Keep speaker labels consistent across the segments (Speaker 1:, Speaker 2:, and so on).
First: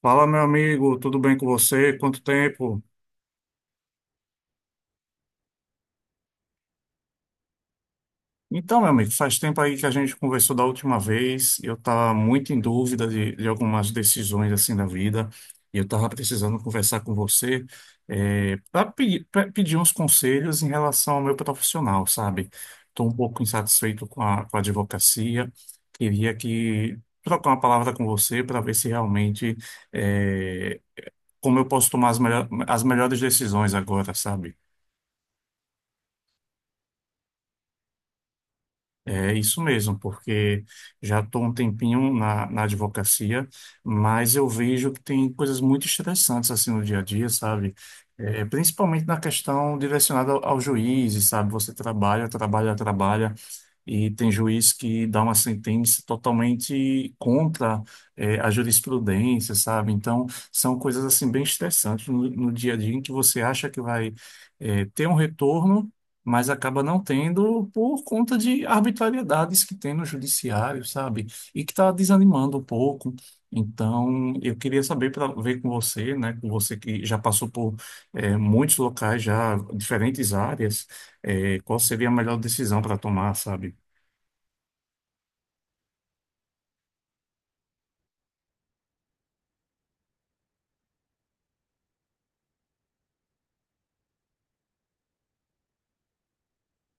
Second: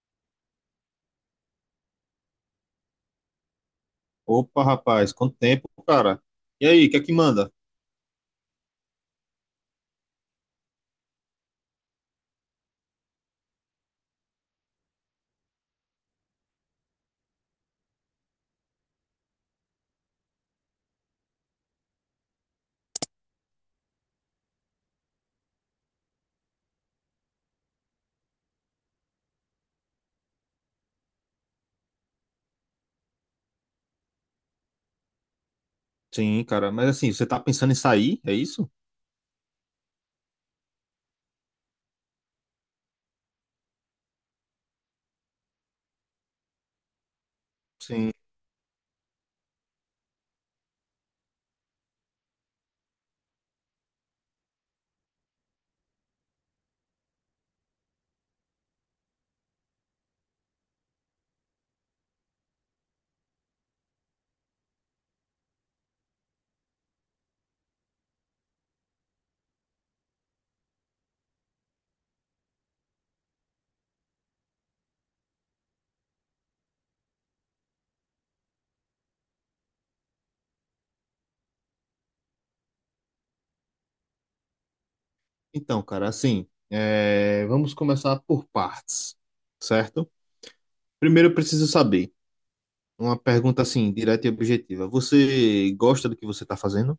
Speaker 1: Fala, meu amigo, tudo bem com você? Quanto tempo?
Speaker 2: Opa, rapaz, quanto tempo, cara? E aí, o que é que manda?
Speaker 1: Então, meu amigo, faz tempo aí que a gente conversou da última vez. Eu estava muito em dúvida de algumas decisões assim da vida e eu estava precisando conversar com você para pedir uns conselhos em relação ao meu profissional, sabe? Estou um pouco insatisfeito com a advocacia. Queria que trocar uma palavra com você para ver se realmente eh, como eu posso tomar as as melhores decisões agora, sabe?
Speaker 2: Sim, cara, mas assim, você tá pensando em sair, é isso?
Speaker 1: É isso mesmo, porque já estou um tempinho na advocacia, mas eu vejo que tem coisas muito estressantes assim no dia a dia, sabe?
Speaker 2: Sim.
Speaker 1: É, principalmente na questão direcionada ao juiz, sabe? Você trabalha, trabalha, trabalha, e tem juiz que dá uma sentença totalmente contra, é, a jurisprudência, sabe? Então, são coisas assim bem estressantes no dia a dia em que você acha que vai, é, ter um retorno, mas acaba não tendo por conta de arbitrariedades que tem no judiciário, sabe? E que está desanimando um pouco. Então, eu queria saber para ver com você, né? Com você que já passou por muitos locais, já diferentes áreas, qual seria a melhor decisão para tomar, sabe?
Speaker 2: Então, cara, assim, é, vamos começar por partes, certo? Primeiro eu preciso saber, uma pergunta assim, direta e objetiva. Você gosta do que você tá fazendo?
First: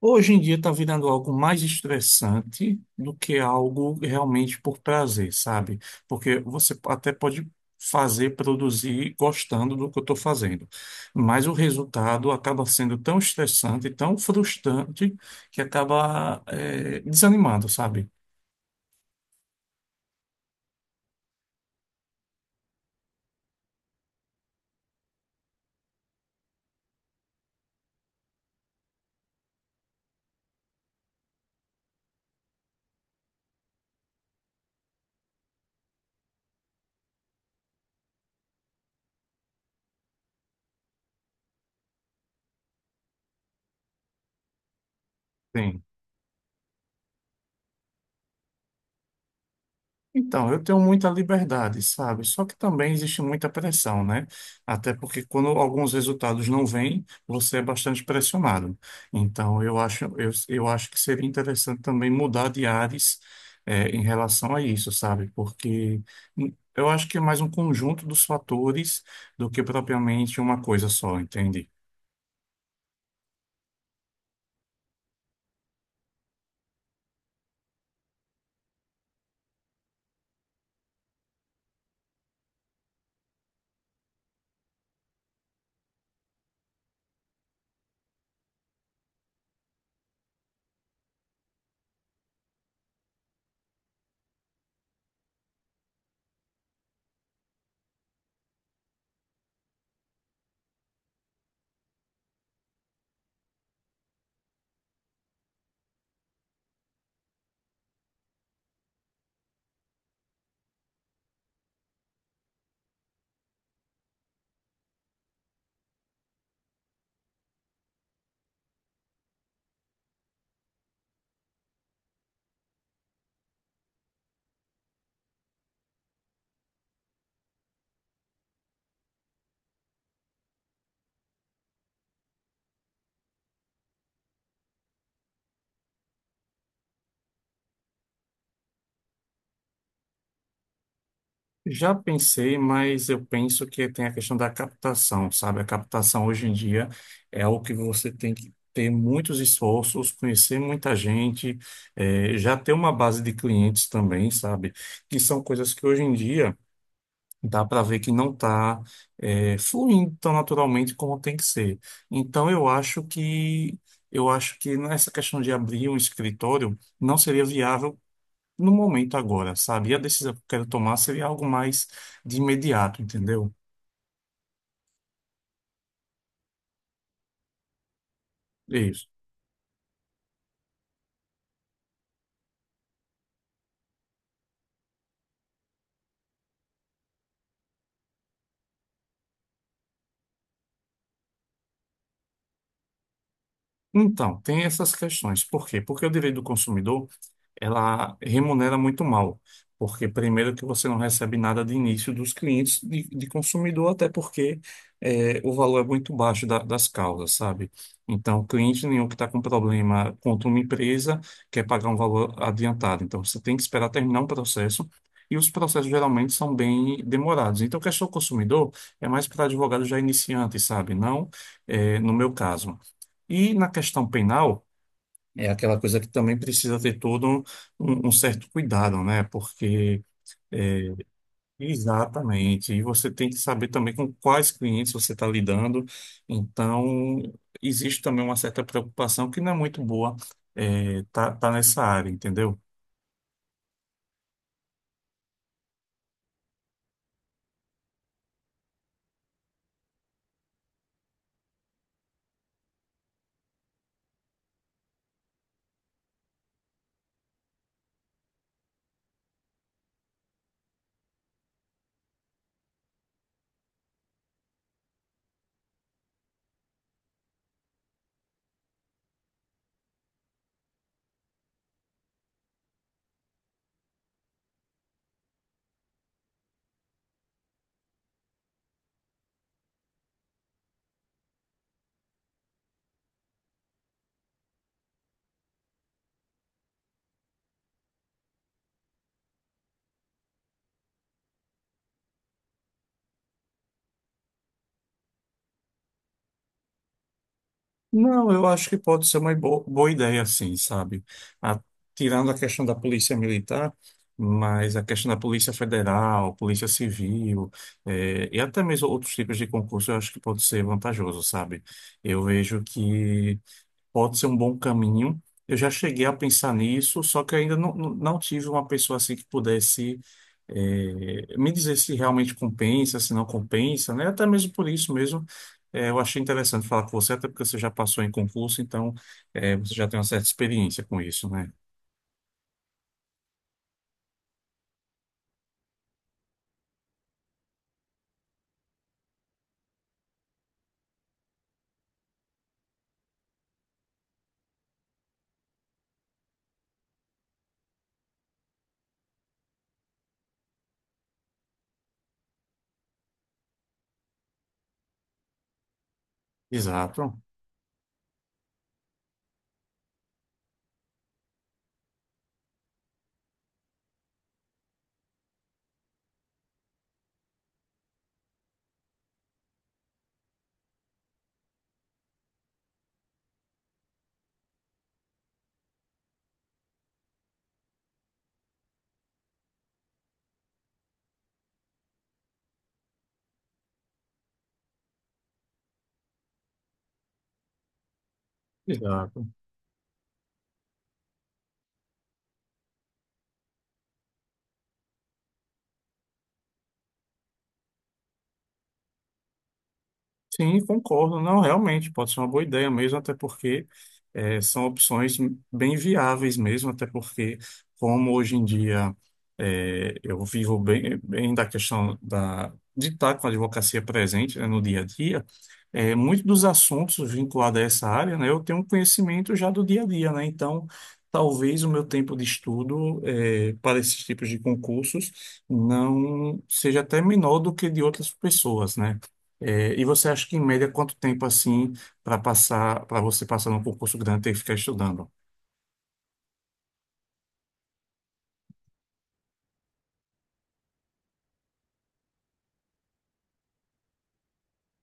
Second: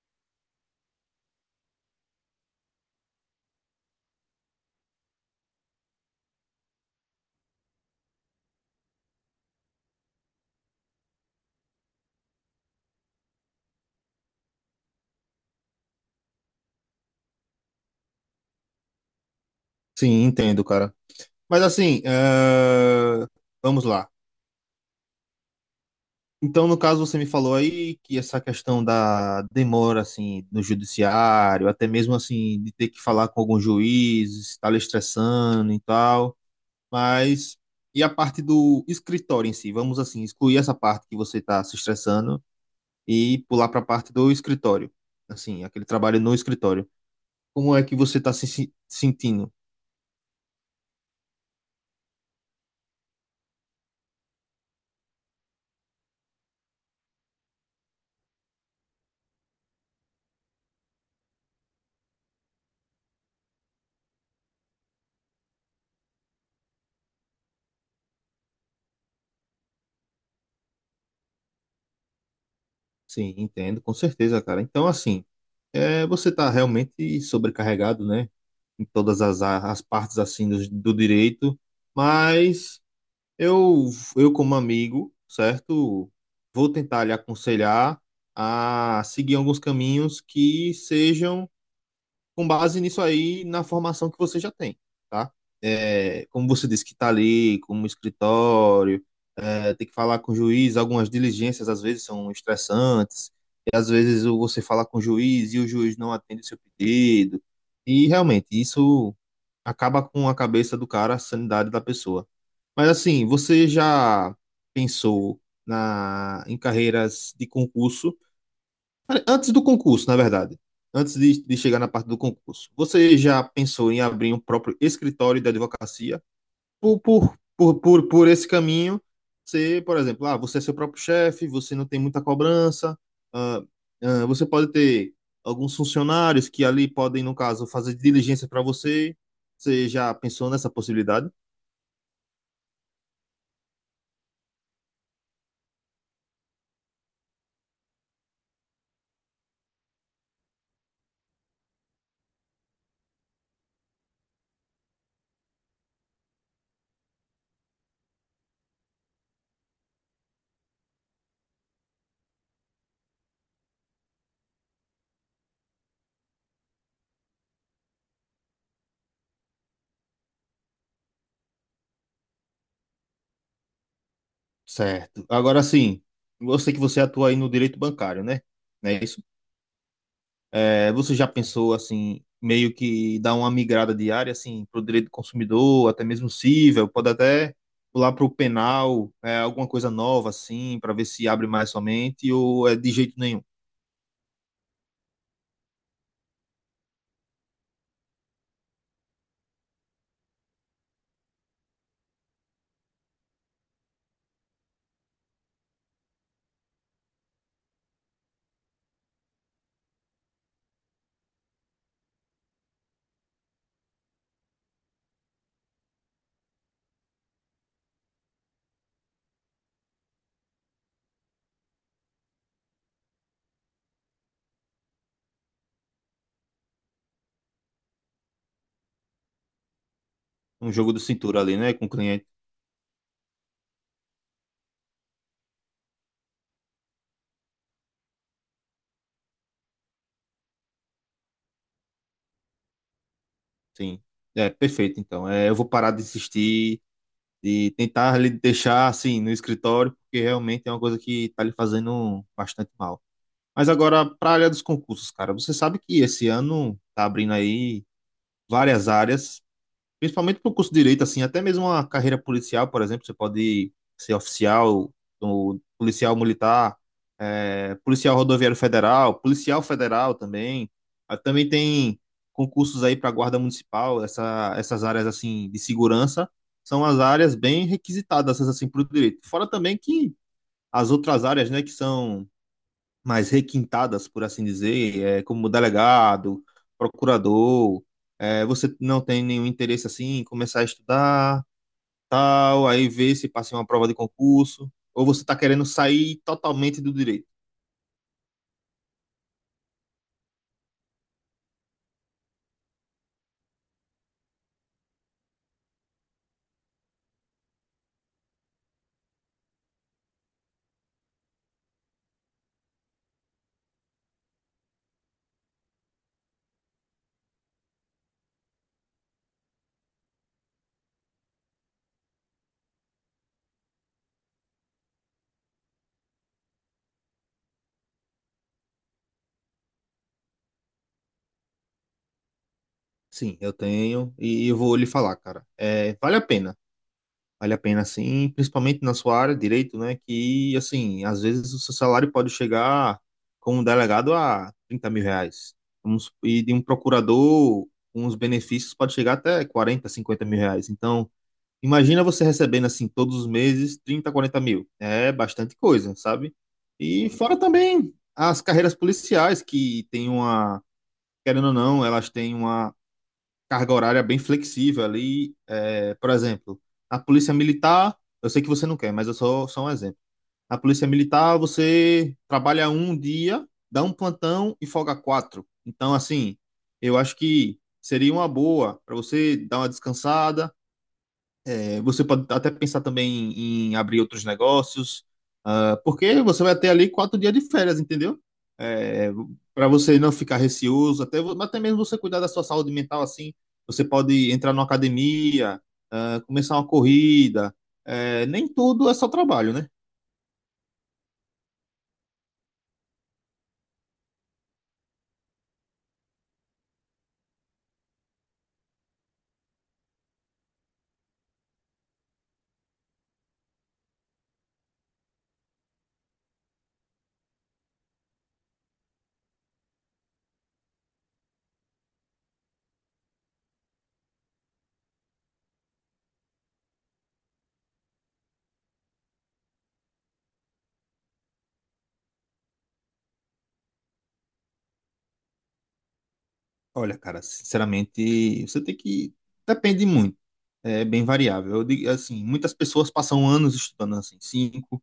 Speaker 1: Hoje em dia está virando algo mais estressante do que algo realmente por prazer, sabe? Porque você até pode fazer, produzir gostando do que eu estou fazendo, mas o resultado acaba sendo tão estressante, tão frustrante, que acaba desanimando, sabe?
Speaker 2: Sim, entendo, cara. Mas assim, é, vamos lá. Então, no caso, você me falou aí que essa questão da demora, assim, no judiciário, até mesmo, assim, de ter que falar com algum juiz, estar lhe estressando e tal, mas e a parte do escritório em si? Vamos, assim, excluir essa parte que você está se estressando e pular para a parte do escritório, assim,
Speaker 1: Sim.
Speaker 2: aquele trabalho no escritório. Como é que você está se sentindo?
Speaker 1: Então, eu tenho muita liberdade, sabe? Só que também existe muita pressão, né? Até porque quando alguns resultados não vêm, você é bastante pressionado. Então, eu acho que seria interessante também mudar de áreas em relação a isso, sabe? Porque eu acho que é mais um conjunto dos fatores do que propriamente uma coisa só, entende?
Speaker 2: Sim, entendo, com certeza, cara. Então, assim, é, você está realmente sobrecarregado, né? Em todas as partes assim do, do direito, mas eu, eu como amigo, certo, vou tentar lhe aconselhar a seguir alguns caminhos que sejam com base nisso aí na formação que você já tem, tá? É, como você disse que está ali, como escritório, é, tem que falar com o juiz, algumas diligências às vezes são estressantes, e às vezes você fala com o juiz e o juiz não atende o seu pedido, e realmente isso acaba com a cabeça do cara, a sanidade da pessoa. Mas assim, você já pensou na em carreiras de concurso? Antes do concurso, na verdade. Antes de chegar na parte do concurso. Você já pensou em abrir um próprio escritório de advocacia? Por esse caminho, ser, por exemplo, ah, você é seu próprio chefe, você não tem muita cobrança, ah, ah, você pode ter alguns funcionários que ali podem, no caso, fazer diligência para você. Você já pensou nessa possibilidade?
Speaker 1: Já pensei, mas eu penso que tem a questão da captação, sabe? A captação hoje em dia é algo que você tem que ter muitos esforços, conhecer muita gente, já ter uma base de clientes também, sabe? Que são coisas que hoje em dia dá para ver que não está fluindo tão naturalmente como tem que ser. Então eu acho que nessa questão de abrir um escritório não seria viável no momento agora, sabe? E a decisão que eu quero tomar seria algo mais de imediato, entendeu?
Speaker 2: Certo. Agora sim, eu sei que você atua aí no direito bancário, né?
Speaker 1: É
Speaker 2: Não é
Speaker 1: isso.
Speaker 2: isso? É, você já pensou assim, meio que dar uma migrada de área assim, para o direito do consumidor, até mesmo cível, pode até pular para o penal, é, alguma coisa nova assim, para ver se abre mais somente, ou é de jeito nenhum.
Speaker 1: Então, tem essas questões. Por quê? Porque o direito do consumidor ela remunera muito mal, porque primeiro que você não recebe nada de início dos clientes de consumidor, até porque o valor é muito baixo das causas, sabe? Então, cliente nenhum que está com problema contra uma empresa quer pagar um valor adiantado. Então, você tem que esperar terminar um processo. E os processos geralmente são bem demorados. Então, a questão do consumidor é mais para advogado já iniciante, sabe? Não, no meu caso. E na questão penal, é aquela coisa que também precisa ter todo um certo cuidado, né? Porque
Speaker 2: Um
Speaker 1: é,
Speaker 2: jogo de cintura ali, né, com o cliente.
Speaker 1: exatamente, e você tem que saber também com quais clientes você está lidando. Então, existe também uma certa preocupação que não é muito boa, é, tá nessa área, entendeu?
Speaker 2: Sim. É, perfeito, então. É, eu vou parar de insistir, de tentar lhe deixar assim no escritório, porque realmente é uma coisa que está lhe fazendo bastante mal. Mas agora, para a área dos concursos, cara, você sabe que esse ano tá abrindo aí várias áreas. Principalmente para o curso de direito, assim, até mesmo uma carreira policial. Por exemplo, você pode ser oficial, ou policial militar, policial rodoviário federal, policial federal também. Ah, também tem concursos aí para guarda municipal, essas áreas assim de segurança são as áreas bem requisitadas assim para o direito. Fora também que as outras áreas, né, que são mais requintadas, por assim dizer, é, como delegado, procurador, é, você não tem nenhum interesse assim em começar a estudar, tal, aí ver se passa em uma prova de concurso, ou você está querendo sair totalmente do direito?
Speaker 1: Não, eu acho que pode ser uma boa ideia, sim, sabe? A- tirando a questão da polícia militar, mas a questão da polícia federal, polícia civil, e até mesmo outros tipos de concurso, eu acho que pode ser vantajoso, sabe? Eu vejo que pode ser um bom caminho. Eu já cheguei a pensar nisso, só que ainda não, não tive uma pessoa assim que pudesse me dizer se realmente compensa, se não compensa, né? Até mesmo por isso mesmo, eu achei interessante falar com você, até porque você já passou em concurso, então você já tem uma certa experiência com isso, né?
Speaker 2: Sim, eu tenho e eu vou lhe falar, cara. É, vale a pena. Vale a pena, sim, principalmente na sua área, direito, né? Que, assim, às vezes o seu salário pode chegar, como delegado, a 30 mil reais. E de um procurador, com os benefícios, pode chegar até 40, 50 mil reais. Então, imagina você recebendo, assim, todos os meses, 30, 40 mil. É bastante coisa, sabe? E
Speaker 1: Exato,
Speaker 2: fora também as carreiras policiais, que tem uma, querendo ou não, elas têm uma carga horária bem flexível ali. É, por exemplo, a polícia militar, eu sei que você não quer, mas eu sou só um exemplo. A polícia militar, você trabalha um dia, dá um plantão e folga quatro. Então, assim, eu acho que seria uma boa para você dar uma descansada. É, você pode até pensar também em abrir outros negócios, ah, porque você vai ter ali 4 dias de férias, entendeu? É,
Speaker 1: exato.
Speaker 2: para você não ficar receoso, até, até mesmo você cuidar da sua saúde mental assim. Você pode entrar numa academia, ah, começar uma corrida. Nem tudo é só trabalho, né?
Speaker 1: Sim, concordo. Não, realmente, pode ser uma boa ideia mesmo, até porque são opções bem viáveis mesmo, até porque, como hoje em dia eu vivo bem, bem da questão da, de estar com a advocacia presente, né, no dia a dia, muitos dos assuntos vinculados a essa área, né, eu tenho um conhecimento já do dia a dia, né? Então, talvez o meu tempo de estudo, para esses tipos de concursos não seja até menor do que de outras pessoas, né? É, e você acha que, em média, quanto tempo assim para passar, para você passar num concurso grande ter que ficar estudando?
Speaker 2: Olha, cara, sinceramente, você tem que. Depende muito, é bem variável. Eu digo assim, muitas pessoas passam anos estudando assim, cinco,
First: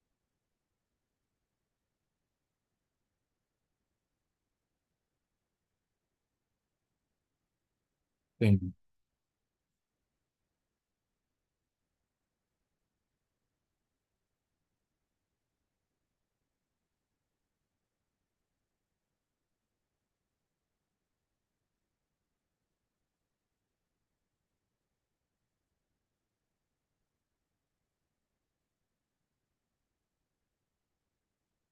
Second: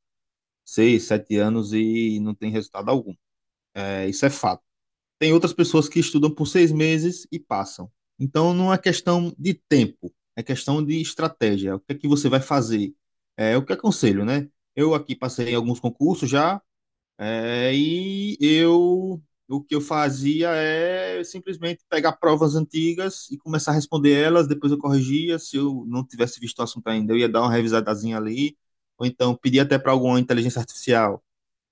Speaker 2: seis, sete anos e não tem resultado algum. É, isso é fato. Tem outras pessoas que estudam por 6 meses e passam. Então, não
Speaker 1: Entendi.
Speaker 2: é questão de tempo, é questão de estratégia. O que é que você vai fazer? É o que aconselho, né? Eu aqui passei em alguns concursos já, é, e eu o que eu fazia é simplesmente pegar provas antigas e começar a responder elas, depois eu corrigia. Se eu não tivesse visto o assunto ainda, eu ia dar uma revisadazinha ali, ou então pedir até para alguma inteligência artificial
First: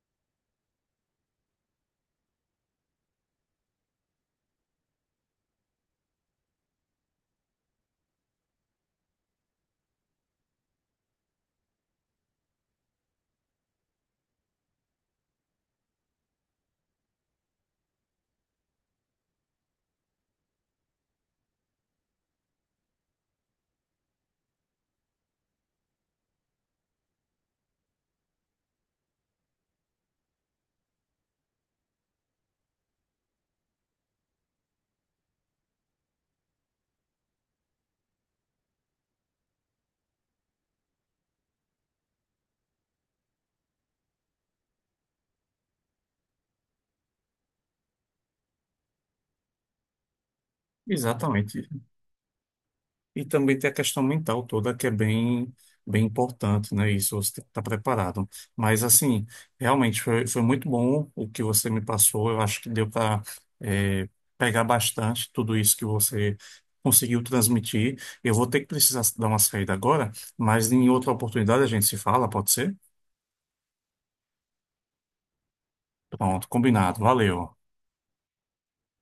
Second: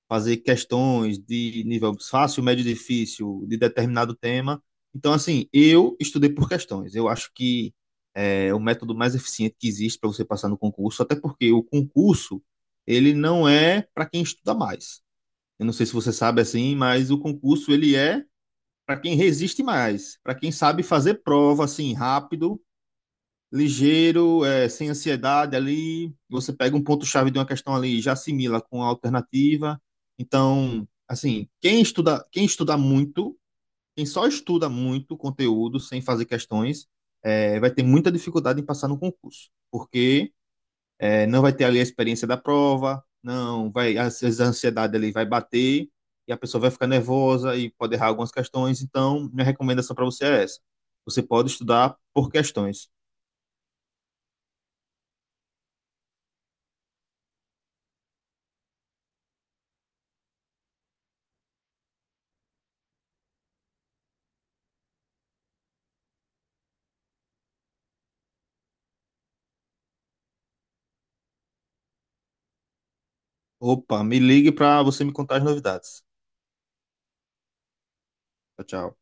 Speaker 2: fazer questões de nível fácil, médio, difícil, de determinado tema. Então, assim, eu estudei por questões. Eu acho que é o método mais eficiente que existe para você passar no concurso, até porque o concurso, ele não é para quem estuda mais. Eu não sei se você sabe assim, mas o concurso, ele é para quem resiste mais, para quem sabe fazer prova assim rápido ligeiro, é, sem ansiedade ali. Você pega um ponto-chave de uma questão ali, e já assimila com a alternativa. Então, assim, quem estuda muito, quem só estuda muito conteúdo sem fazer questões, é, vai ter muita dificuldade em passar no concurso, porque é, não vai ter ali a experiência da prova, não vai, às vezes a ansiedade ali vai bater e a pessoa vai ficar nervosa e pode errar algumas questões. Então, minha recomendação para você é essa. Você pode
Speaker 1: Exatamente.
Speaker 2: estudar por questões.
Speaker 1: E também tem a questão mental toda que é bem, bem importante, né? Isso você tem que estar preparado. Mas, assim, realmente foi, foi muito bom o que você me passou. Eu acho que deu para pegar bastante tudo isso que você conseguiu transmitir. Eu vou ter que precisar dar uma saída agora, mas em outra oportunidade a gente se fala, pode ser?
Speaker 2: Opa, me ligue para você me contar as novidades.
Speaker 1: Pronto, combinado. Valeu.
Speaker 2: Tchau, tchau.